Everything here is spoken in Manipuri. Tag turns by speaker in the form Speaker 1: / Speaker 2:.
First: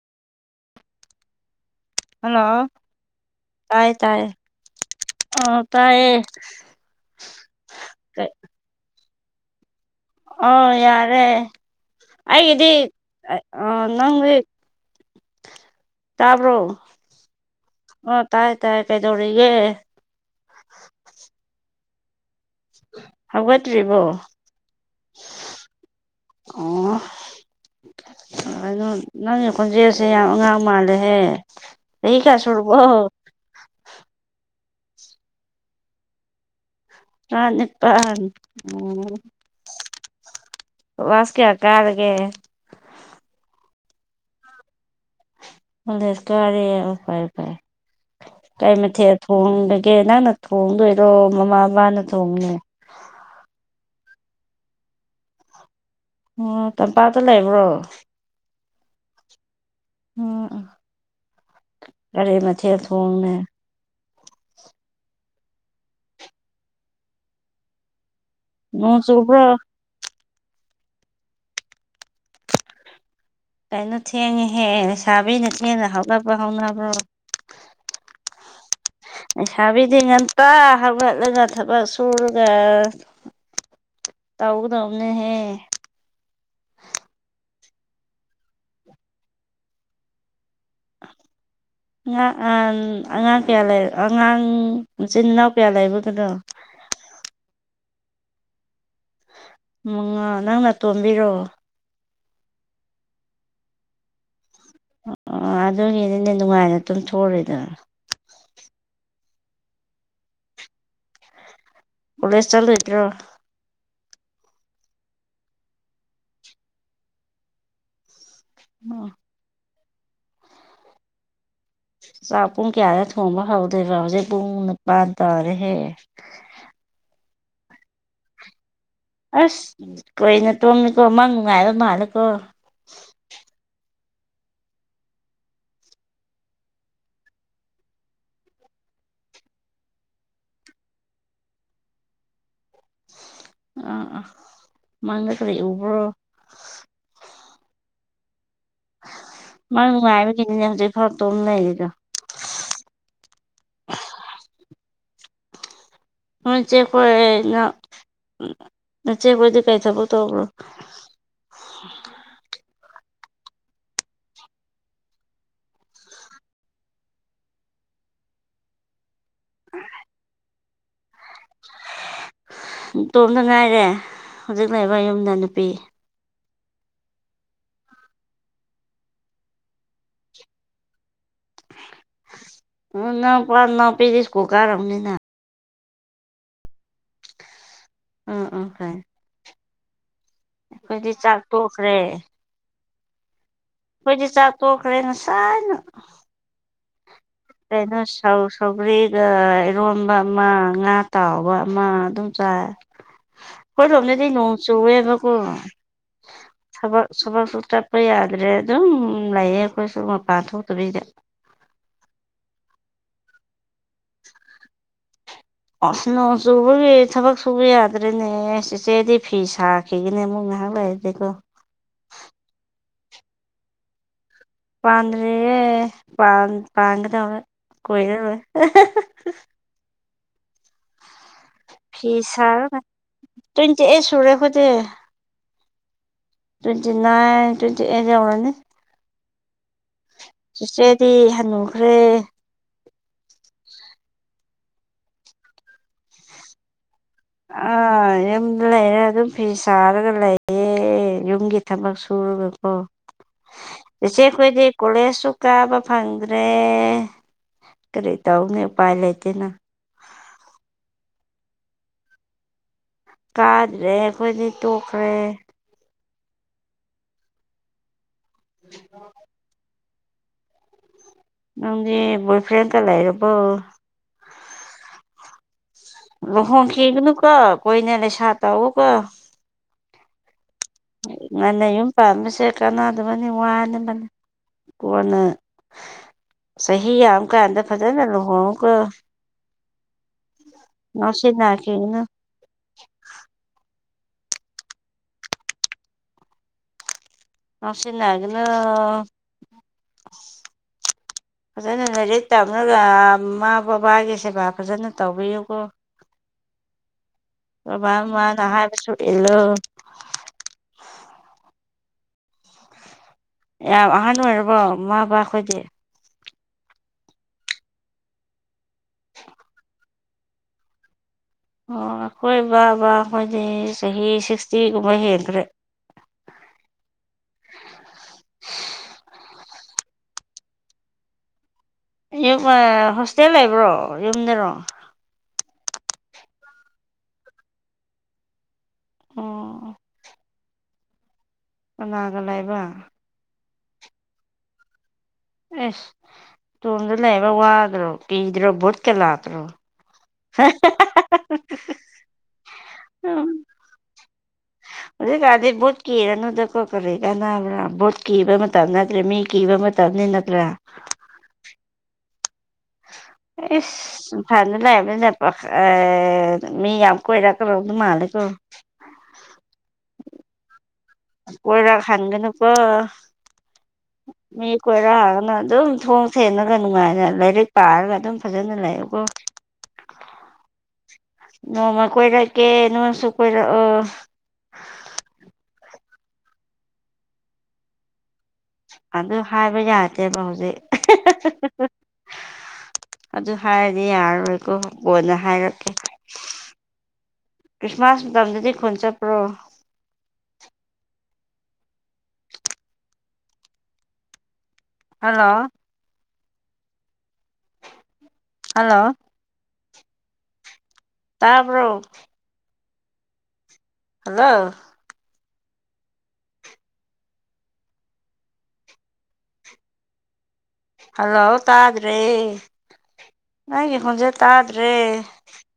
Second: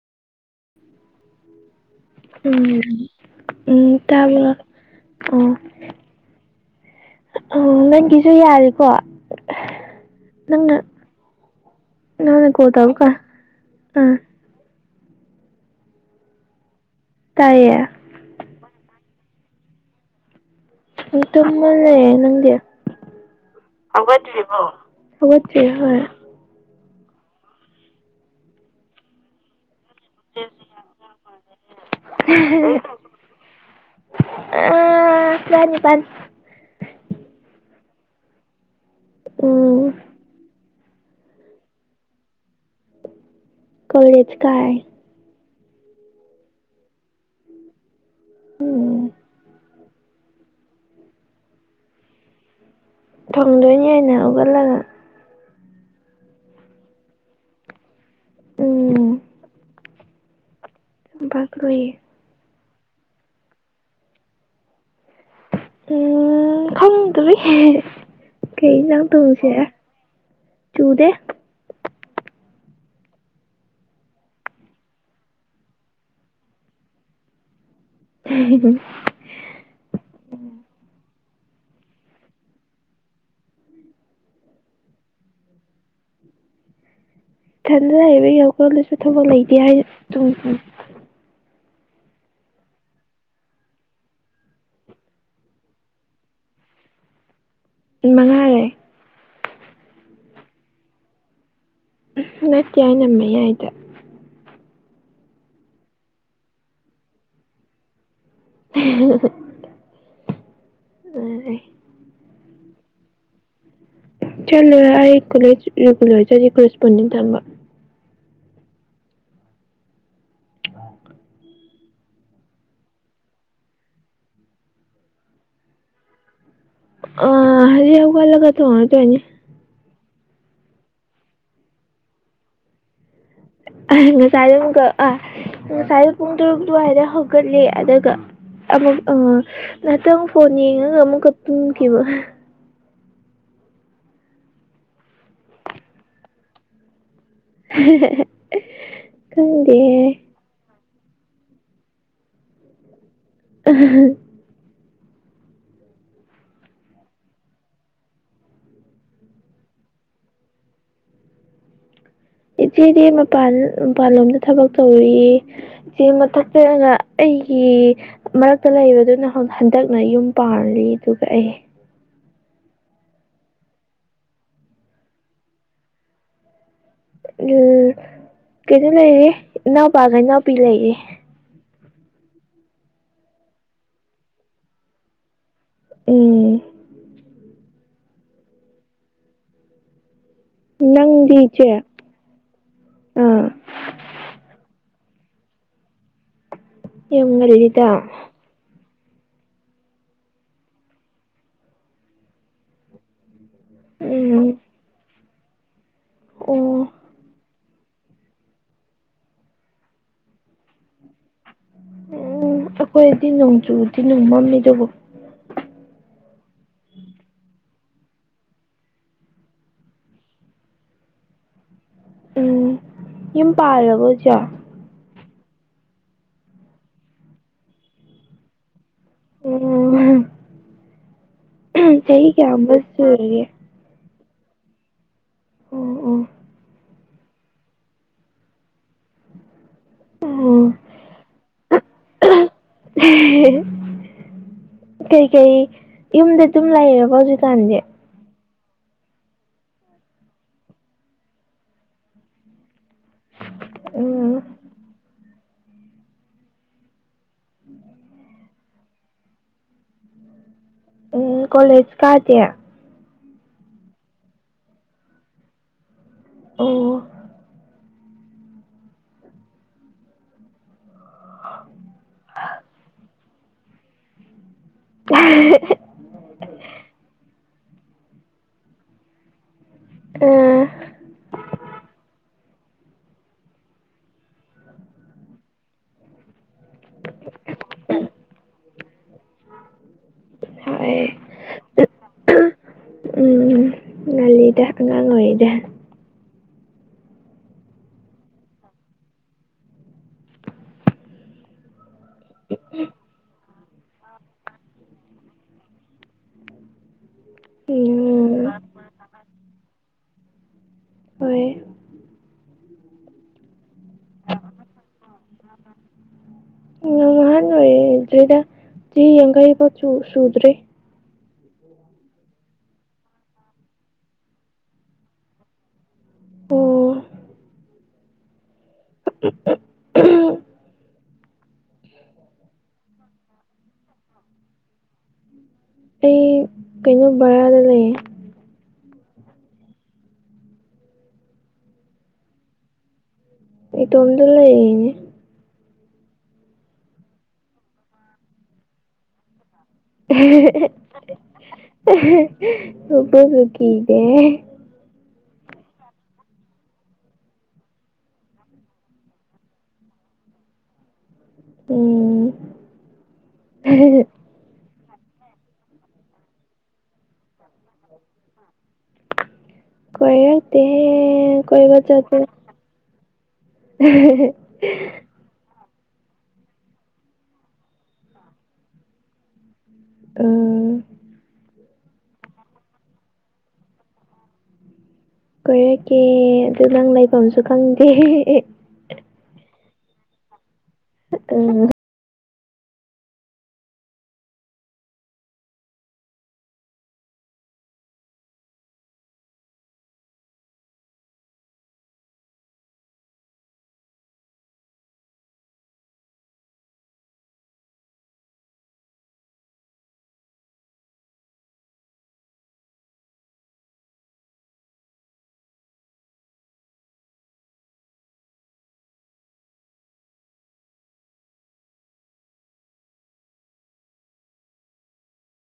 Speaker 1: ꯍꯜꯂꯣ
Speaker 2: ꯎꯝ
Speaker 1: ꯇꯥꯏ
Speaker 2: ꯎꯝ ꯇ
Speaker 1: ꯇꯥꯏꯌꯦ
Speaker 2: ꯑꯣ ꯎꯝ ꯅꯪꯒꯤꯁꯨ ꯌꯥꯔꯦꯀꯣ
Speaker 1: ꯑ ꯌꯥꯔꯦ
Speaker 2: ꯅꯪꯅ ꯀꯣꯜ
Speaker 1: ꯑꯩꯒꯤꯗꯤ
Speaker 2: ꯇꯧꯕꯀꯥꯟ ꯑꯥ
Speaker 1: ꯅꯪꯗꯤ ꯇꯥꯕ꯭ꯔꯣ
Speaker 2: ꯇꯌꯦ
Speaker 1: ꯑꯣ ꯇꯥꯏ ꯇꯥꯏ ꯇꯥꯏꯗꯧꯔꯤꯦ
Speaker 2: ꯇꯨꯝꯃꯥ ꯂꯩꯔꯦ ꯅꯪ ꯗꯤ
Speaker 1: ꯍꯧꯒꯠꯇ꯭ꯔꯤꯕꯣ
Speaker 2: ꯍꯧꯒꯠꯇꯔꯤꯕꯣ
Speaker 1: ꯑꯣꯩꯅꯣ ꯅꯪꯒꯤ ꯈꯣꯟꯖꯦꯜꯁꯦ ꯌꯥꯝ ꯑꯉꯥꯡ ꯃꯥꯜꯂꯦꯍꯦ ꯆꯍꯤ ꯀꯥ ꯁꯨꯔꯕꯣ
Speaker 2: ꯑ ꯐꯅꯤ ꯐꯅꯤ
Speaker 1: ꯔꯥꯅꯤꯄꯥꯜ ꯎ
Speaker 2: ꯎꯝ
Speaker 1: ꯀꯂ꯭ꯥꯁ ꯀꯌꯥ ꯀꯥꯔꯒꯦ
Speaker 2: ꯀꯔꯦꯖ ꯀꯥꯏ
Speaker 1: ꯀꯣꯔꯖ ꯀꯔꯦ ꯐꯥꯏ ꯐꯥꯏ ꯀꯩ
Speaker 2: ꯎꯝ
Speaker 1: ꯃꯊꯦꯜ ꯊꯣꯡꯕꯒꯦ ꯅꯪꯅ ꯊꯣꯡꯗꯣꯏꯔꯣ ꯃꯃꯥ ꯃꯄꯥꯅ ꯊꯣꯡꯅꯦ
Speaker 2: ꯊꯣꯡꯗꯣꯏꯅꯤ ꯍꯥꯏꯅ ꯍꯧꯒꯠꯂꯒ
Speaker 1: ꯑꯣ ꯇꯝꯄꯥꯛꯇ ꯂꯩꯕ꯭ꯔꯣ
Speaker 2: ꯑꯗꯨ
Speaker 1: ꯎꯝ
Speaker 2: [unintelligible]
Speaker 1: ꯀꯔꯤ ꯃꯊꯦꯜ ꯊꯣꯡꯉꯦ
Speaker 2: ꯎꯝ ꯈꯪꯗ꯭ꯔꯤ
Speaker 1: ꯅꯣꯡ
Speaker 2: ꯀꯩꯖꯥꯡ
Speaker 1: ꯆꯨꯕ꯭ꯔꯣ
Speaker 2: ꯊꯣꯡꯁꯤꯔ ꯆꯨꯗꯦ
Speaker 1: ꯀꯩꯅꯣ ꯊꯦꯡꯉꯦꯍꯦ ꯂꯩꯁꯥꯕꯤꯅ ꯊꯦꯡꯅ ꯍꯧꯒꯠꯄ ꯍꯧꯅꯕ꯭ꯔꯣ
Speaker 2: [inaudible]
Speaker 1: ꯂꯩꯩꯁꯥꯕꯤꯗꯤ ꯉꯟꯇꯥ ꯍꯧꯞꯒꯠꯂꯒ ꯊꯕꯛ ꯁꯨꯔꯒ ꯇꯧꯒꯗꯧꯅꯦꯍꯦ
Speaker 2: ꯏꯊꯟꯗ ꯂꯩꯕ ꯍꯧꯒꯠꯂꯁꯨ ꯊꯕꯛ ꯂꯩꯇꯦ ꯍꯥꯏ
Speaker 1: ꯑꯉꯥꯡ ꯀꯌꯥ ꯂꯩ ꯑꯉꯥꯡ ꯏꯆꯤꯟ ꯏꯅꯥꯎ ꯀꯌꯥ ꯂꯩꯕꯒꯅꯣ
Speaker 2: ꯃꯉꯥꯔꯦ
Speaker 1: ꯃꯉꯥ ꯅꯪꯅ ꯇꯣꯝꯕꯤꯔꯣ
Speaker 2: ꯅꯠꯇꯦ ꯑꯩꯅꯥ ꯃꯌꯥꯏ
Speaker 1: ꯑꯣ ꯑꯣ ꯑꯗꯨꯒꯤꯅꯤꯅꯦ ꯅꯨꯡꯉꯥꯏꯅ ꯑꯗꯨꯝ ꯊꯣꯛꯎꯔꯦꯗꯅ
Speaker 2: [inaudible] [unintelligible]
Speaker 1: ꯀꯣꯂꯦꯖ ꯆꯠꯂꯣꯏꯗ꯭ꯔꯣ
Speaker 2: ꯆꯂꯣꯏꯔ ꯑꯩ ꯀꯣꯂꯦꯖ ꯒꯨꯂꯔꯖꯤ ꯀꯦꯁꯄꯣꯟ ꯊꯝꯕ
Speaker 1: ꯑ ꯆꯥꯛ ꯄꯨꯡ ꯀꯌꯥꯗ ꯊꯣꯡꯕ ꯍꯧꯗꯣꯏꯕꯣ ꯍꯧꯖꯤꯛ ꯄꯨꯡ ꯅꯤꯄꯥꯥꯟ ꯇꯥꯔꯦꯍꯦ
Speaker 2: ꯑ ꯍꯧꯖꯤꯛ ꯍꯧꯒꯠꯂꯒ ꯊꯣꯡꯉꯗꯣꯢꯅꯤ
Speaker 1: ꯑꯁ ꯀꯣꯏꯅ ꯇꯣꯝꯃꯤꯀꯣ ꯃꯪ ꯅꯨꯡꯉꯥꯏꯕ ꯃꯥꯜꯂꯦꯀꯣ
Speaker 2: [unintelligible] ꯉꯁꯥꯏ ꯄꯨꯡ ꯇꯔꯨꯛ ꯑꯗꯨꯋꯥꯏꯗ ꯍꯧꯒꯠꯂꯦ ꯑꯗꯨꯒ ꯑꯃꯨꯛ ꯑ ꯉꯍꯥꯛꯇꯪꯨ ꯐꯣꯟ ꯌꯦꯡꯉꯒ ꯑꯃꯨꯛꯀ ꯇꯨꯝꯈꯤꯕ
Speaker 1: ꯑ ꯑꯥ ꯃꯪ ꯗ ꯀꯔꯤ ꯎꯕ꯭ꯔꯣ
Speaker 2: [inaudible] ꯈꯪꯗꯦ
Speaker 1: ꯃꯥ ꯅꯨꯡꯉꯥꯏꯕꯒꯤꯅꯦ ꯍꯧꯖꯤꯛ ꯐꯥꯎ ꯇꯨꯝ ꯂꯩꯔꯤꯗꯣ
Speaker 2: ꯑ
Speaker 1: ꯅꯣꯏ ꯆꯦꯍꯣꯏ ꯅꯆꯦ ꯍꯣꯏꯗꯤ ꯀꯩ ꯊꯕꯛ ꯇꯧꯕ꯭ꯔꯣ
Speaker 2: ꯏꯆꯦꯗꯤ ꯃꯄꯥꯟ ꯃꯄꯥꯟꯂꯣꯝꯗ ꯊꯕꯛ ꯇꯧꯔꯤꯌꯦ ꯁꯤ ꯃꯊꯛꯇꯅ ꯑꯩꯒꯤ ꯃꯔꯛꯇ ꯂꯩꯕꯗꯨꯅ ꯍꯟꯗꯛꯅ ꯌꯨꯝ ꯄꯥꯜꯂꯤ ꯑꯗꯨꯒ ꯑꯩ
Speaker 1: ꯇꯣꯝꯗ ꯉꯥꯏꯔꯦ ꯍꯧꯖꯤꯛ ꯂꯩꯕ ꯌꯨꯝꯗ ꯅꯨꯄꯤ
Speaker 2: ꯎꯝ ꯀꯩꯅꯣ ꯂꯩꯔꯤ ꯏꯅꯥꯎꯄꯥꯒ ꯏꯅꯥꯎꯄꯤ ꯂꯩꯔꯦ꯫
Speaker 1: ꯎ ꯅꯎꯄꯥ ꯅꯥꯎꯄꯤꯗꯤ ꯁꯀꯨꯜ ꯀꯥꯔꯕꯅꯤꯅ꯫
Speaker 2: ꯎꯝ꯫
Speaker 1: ꯎꯝ ꯎꯝ꯫ ꯐꯩ ꯑꯩꯈꯣꯏꯗꯤ ꯆꯥꯛ
Speaker 2: ꯅꯪꯗꯤꯆꯦ
Speaker 1: ꯇꯣꯛꯈ꯭ꯔꯦ
Speaker 2: ꯑꯥ꯫
Speaker 1: ꯑꯈꯣꯏꯗꯤ ꯆꯥꯛ ꯇꯛꯈ꯭ꯔꯦ ꯉꯁꯥꯏꯅ꯫
Speaker 2: ꯌꯥꯝ ꯉꯜꯂꯤꯗ
Speaker 1: ꯀꯩꯅꯣ ꯁꯧ ꯁꯧꯒ꯭ꯔꯤꯒ ꯏꯔꯣꯟꯕ ꯑꯃ ꯉꯥ ꯇꯥꯎꯕ ꯑꯃ ꯑꯗꯨꯝ ꯆꯥꯏ
Speaker 2: [inaudible]
Speaker 1: ꯑꯩꯈꯣꯏꯔꯣꯝꯗꯗꯤ
Speaker 2: ꯎꯝ
Speaker 1: ꯅꯣꯡ ꯆꯨꯋꯦꯕꯀꯣ
Speaker 2: ꯑꯣ ꯎꯝ
Speaker 1: ꯊꯕꯛ ꯊꯕꯛꯁꯨ ꯆꯠ ꯑꯩꯈꯣꯏ ꯌꯥꯗ꯭ꯔꯦ ꯑꯗꯨꯝ ꯂꯩꯌꯦ ꯑꯩꯈꯣꯏꯁꯨ ꯃꯄꯥꯟ ꯊꯣꯛꯇꯕꯤꯗ
Speaker 2: ꯎꯝ ꯑꯩꯈꯣꯏꯗꯤ ꯅꯣꯡ ꯆꯨꯗꯤꯅꯦ ꯃꯝꯅꯤꯗꯨꯕꯣ
Speaker 1: ꯑꯁ ꯅꯣꯡ ꯆꯨꯕꯒꯤ ꯊꯕꯛ ꯁꯨꯕ ꯌꯥ꯫ ꯌꯥꯗ꯭ꯔꯦꯅꯦ ꯆꯦꯆꯦꯗꯤ ꯐꯤ ꯁꯥꯈꯤꯒꯅꯦ ꯑꯃꯨꯛ ꯉꯥꯏꯍꯥꯛ ꯂꯩꯔꯗꯤꯀꯣ꯫
Speaker 2: ꯎꯝ ꯌꯨꯝ ꯄꯥꯜꯂꯕꯣ ꯆꯦ
Speaker 1: ꯄꯥꯟꯗ꯭ꯔꯤꯌꯦ ꯄꯥꯟ ꯄꯥꯟꯒꯗꯧꯔꯦ ꯀꯨꯏꯔꯔꯣꯏ꯫
Speaker 2: ꯑꯣ ꯆꯍꯤ ꯀꯌꯥꯃꯨꯛ ꯁꯨꯔꯒꯦ
Speaker 1: ꯆꯦꯑꯦ ꯁꯨꯔꯦ ꯑꯈꯣꯏꯗꯤ꯫
Speaker 2: ꯎꯝ ꯎꯝ꯫
Speaker 1: ꯇ꯭ꯋꯦꯟꯇꯤ ꯅꯥꯏꯟ ꯇ꯭ꯋꯦꯟꯇꯤ ꯑꯦꯠ ꯌꯥꯥꯎꯔꯅꯤ꯫
Speaker 2: ꯑꯣ
Speaker 1: ꯆꯆꯦꯗꯤ ꯍꯥꯟꯅꯨꯈ꯭ꯔꯦ꯫
Speaker 2: ꯀꯩꯀꯩ ꯌꯨꯝꯗ ꯑꯗꯨꯝ ꯂꯩꯔꯕꯣ ꯍꯧꯖꯤꯛ꯫
Speaker 1: ꯑ ꯌꯨꯝꯗ ꯂꯩꯌꯦ꯫ ꯑꯗꯨꯝ ꯐꯤ ꯁꯥꯔꯒ ꯂꯩꯌꯦ ꯌꯨꯝꯒꯤ ꯊꯕꯛ ꯁꯨꯔꯒꯀꯣ꯫ ꯆꯤꯆꯦ
Speaker 2: ꯎꯝ
Speaker 1: ꯈꯣꯏꯗꯤ꯫ ꯀꯣꯂꯦꯖꯁꯨ ꯀꯥꯕ ꯐꯪꯗ꯭ꯔꯦ ꯀꯔꯤ ꯇꯧꯅꯤ ꯎꯄꯥꯏ ꯂꯩꯇꯦꯅ꯫
Speaker 2: ꯎꯝ ꯀꯣꯂꯦꯖ ꯀꯥꯗꯦ꫰꫰
Speaker 1: ꯀꯥꯗ꯭ꯔꯦ ꯑꯩꯈꯣꯏꯗꯤ ꯇꯣꯛꯈ꯭ꯔꯦ꯫
Speaker 2: ꯑꯣ
Speaker 1: [inaudible] ꯅꯪꯗꯤ ꯕꯣꯏꯐ꯭ꯔꯦꯟꯒ ꯂꯩꯔꯕꯣ꯫
Speaker 2: [unintelligible]
Speaker 1: ꯂꯨꯍꯣꯡꯈꯤꯒꯅꯨꯀꯣ ꯀꯨꯏꯅ ꯂꯩꯁꯥ ꯇꯧꯎꯑꯣ ꯀꯣ꯫
Speaker 2: ꯎꯝ꯫
Speaker 1: ꯉꯟꯅ ꯌꯨꯝ ꯄꯥꯟꯕꯁꯦ ꯀꯅꯥꯗꯕꯅꯤ ꯋꯥꯅꯕꯅꯤ ꯀꯣꯟꯅ꯫ ꯆꯍꯤ ꯌꯥꯝ ꯀꯥꯟꯗ ꯐꯖꯅ ꯂꯨꯍꯣꯡꯒꯨꯀꯣ꯫
Speaker 2: [inaudible] ꯍꯣꯏ
Speaker 1: ꯉꯥꯎꯁꯤꯟ ꯅꯈꯤꯅꯨ꯫
Speaker 2: ꯎꯝ ꯉꯜꯂꯤꯗ ꯑꯉꯥꯡ ꯑꯣꯏꯔꯤꯗꯦ꯫
Speaker 1: ꯉꯥꯎꯁꯤꯟꯅꯒꯅꯨ ꯐꯥꯖ ꯂꯥꯏꯔꯤꯛ꯫ ꯇꯞꯂꯒ ꯃꯥꯃ ꯕꯥꯕꯒꯤ ꯁꯦꯕꯥ ꯐꯖꯅ ꯇꯧꯕꯤꯌꯨꯀꯣ꯫ ꯕꯥꯕ
Speaker 2: ꯎꯝ
Speaker 1: ꯃꯥꯃꯅ ꯍꯥꯏꯕꯁꯨ ꯏꯜꯂꯨ꯫
Speaker 2: ꯍꯣꯏ꯫
Speaker 1: ꯌꯥꯝ ꯑꯍꯥꯟ ꯑꯣꯏꯔꯕꯣ ꯃꯥꯄꯥ ꯑꯩꯈꯣꯏꯗꯤ꯫
Speaker 2: ꯎꯝ ꯑꯍꯥꯟ ꯑꯣꯏꯗꯔꯤꯗ ꯆꯍꯤ ꯌꯥꯡꯈꯩ ꯐꯥꯎ ꯁꯨꯗꯔꯤ꯫
Speaker 1: ꯑꯣ ꯑꯩꯈꯣꯏ ꯕꯥꯕꯥꯈꯣꯏꯗꯤ ꯆꯍꯤ ꯁꯤꯛꯁꯇꯤꯒꯨꯝꯕ ꯍꯦꯟꯈ꯭ꯔꯦ꯫
Speaker 2: ꯄꯨꯡ꯫ [unintelligible]
Speaker 1: ꯌꯨꯝ ꯍꯣꯁꯇꯦꯜ ꯂꯩꯕ꯭ꯔꯣ ꯌꯨꯝꯗꯔꯣ꯫
Speaker 2: ꯑꯩ ꯀꯩꯅꯣ ꯕꯔꯥꯗ ꯂꯩꯌꯦ
Speaker 1: ꯑꯣ ꯀꯅꯥꯒ ꯂꯩꯕ
Speaker 2: ꯏꯇꯣꯝꯗ ꯂꯩꯅꯦ
Speaker 1: ꯑꯦꯁ ꯇꯣꯝꯗ ꯂꯩꯕ ꯋꯥꯗ꯭ꯔꯣ ꯀꯤꯗ꯭ꯔꯣ ꯚꯨꯠꯀ ꯂꯥꯛꯇ꯭ꯔꯣ
Speaker 2: ꯔꯕ
Speaker 1: ꯎꯝ
Speaker 2: ꯁꯈꯤꯗꯦ
Speaker 1: ꯍꯧꯖꯤꯛꯀꯥꯟꯗꯤ ꯚꯣꯠ ꯀꯤꯔꯅꯨꯗꯀꯣ ꯀꯔꯤ ꯀꯥꯟꯅꯕ꯭ꯔꯥ ꯕꯣꯠ ꯀꯤꯕ ꯃꯇꯝ ꯅꯠꯇ꯭ꯔꯦ ꯃꯤ ꯀꯤꯕ ꯃꯇꯝ ꯇꯞꯅꯤ ꯅꯠꯇ꯭ꯔꯥ
Speaker 2: ꯎꯝ꫰꫰
Speaker 1: ꯏꯁ ꯏꯝꯐꯥꯜꯗ ꯂꯩꯕ ꯑꯦ ꯃꯤ ꯌꯥꯝ ꯀꯣꯏꯔꯀꯔꯣꯗ ꯃꯥꯂꯦꯀꯣ꯫
Speaker 2: ꯀꯣꯏꯔꯛ ꯊꯦꯍꯦ ꯀꯣꯏꯕ
Speaker 1: ꯀꯣꯏꯔꯛ
Speaker 2: ꯆꯠꯄ꯫
Speaker 1: ꯍꯟꯒꯅꯨꯀꯣ
Speaker 2: [unintelligible]
Speaker 1: ꯃꯤ ꯀꯣꯏꯔꯛꯑꯒꯅ ꯑꯗꯨꯝ ꯊꯣꯡꯁꯦꯅꯔꯒ ꯅꯨꯡꯉꯥꯏꯅ ꯂꯥꯏꯔꯤꯛ ꯄꯥꯔꯒ ꯑꯗꯨꯝ ꯐꯖꯅ ꯂꯩꯌꯨꯀꯣ꯫
Speaker 2: ꯎꯝ꯫
Speaker 1: ꯅꯣꯡꯃ ꯀꯣꯏꯂꯀꯦ ꯅꯣꯟꯁꯨ ꯀꯣꯏꯂ ꯑ
Speaker 2: ꯀꯣꯏꯔꯛꯀꯦ ꯑꯗꯨ ꯅꯪ ꯂꯩꯐꯝꯁꯨ ꯈꯪꯗꯦ
Speaker 1: ꯑꯗꯨ ꯍꯥꯏꯕ ꯌꯥꯗꯦꯕ ꯍꯧꯖꯤꯛ
Speaker 2: ꯎꯝ
Speaker 1: ꯑꯗꯨ ꯍꯥꯏꯔꯗꯤꯔ ꯑꯩꯣ ꯀꯣꯏꯅ ꯍꯥꯏꯔꯛꯀꯦ ꯀ꯭ꯔꯤꯁꯃꯁ ꯃꯇꯝ ꯑꯗꯨꯗꯤꯗꯤ ꯈꯣꯟꯟ ꯄꯨ꯭ꯔꯣ ꯍꯜꯂꯣ ꯍꯜꯂꯣ ꯇꯥꯔꯕꯣ ꯍꯜꯂꯣ ꯍꯜꯂꯣ ꯇꯥꯗ꯭ꯔꯦ ꯅꯪꯒꯤ ꯈꯣꯟꯁꯦ ꯇꯥꯗ꯭ꯔꯦ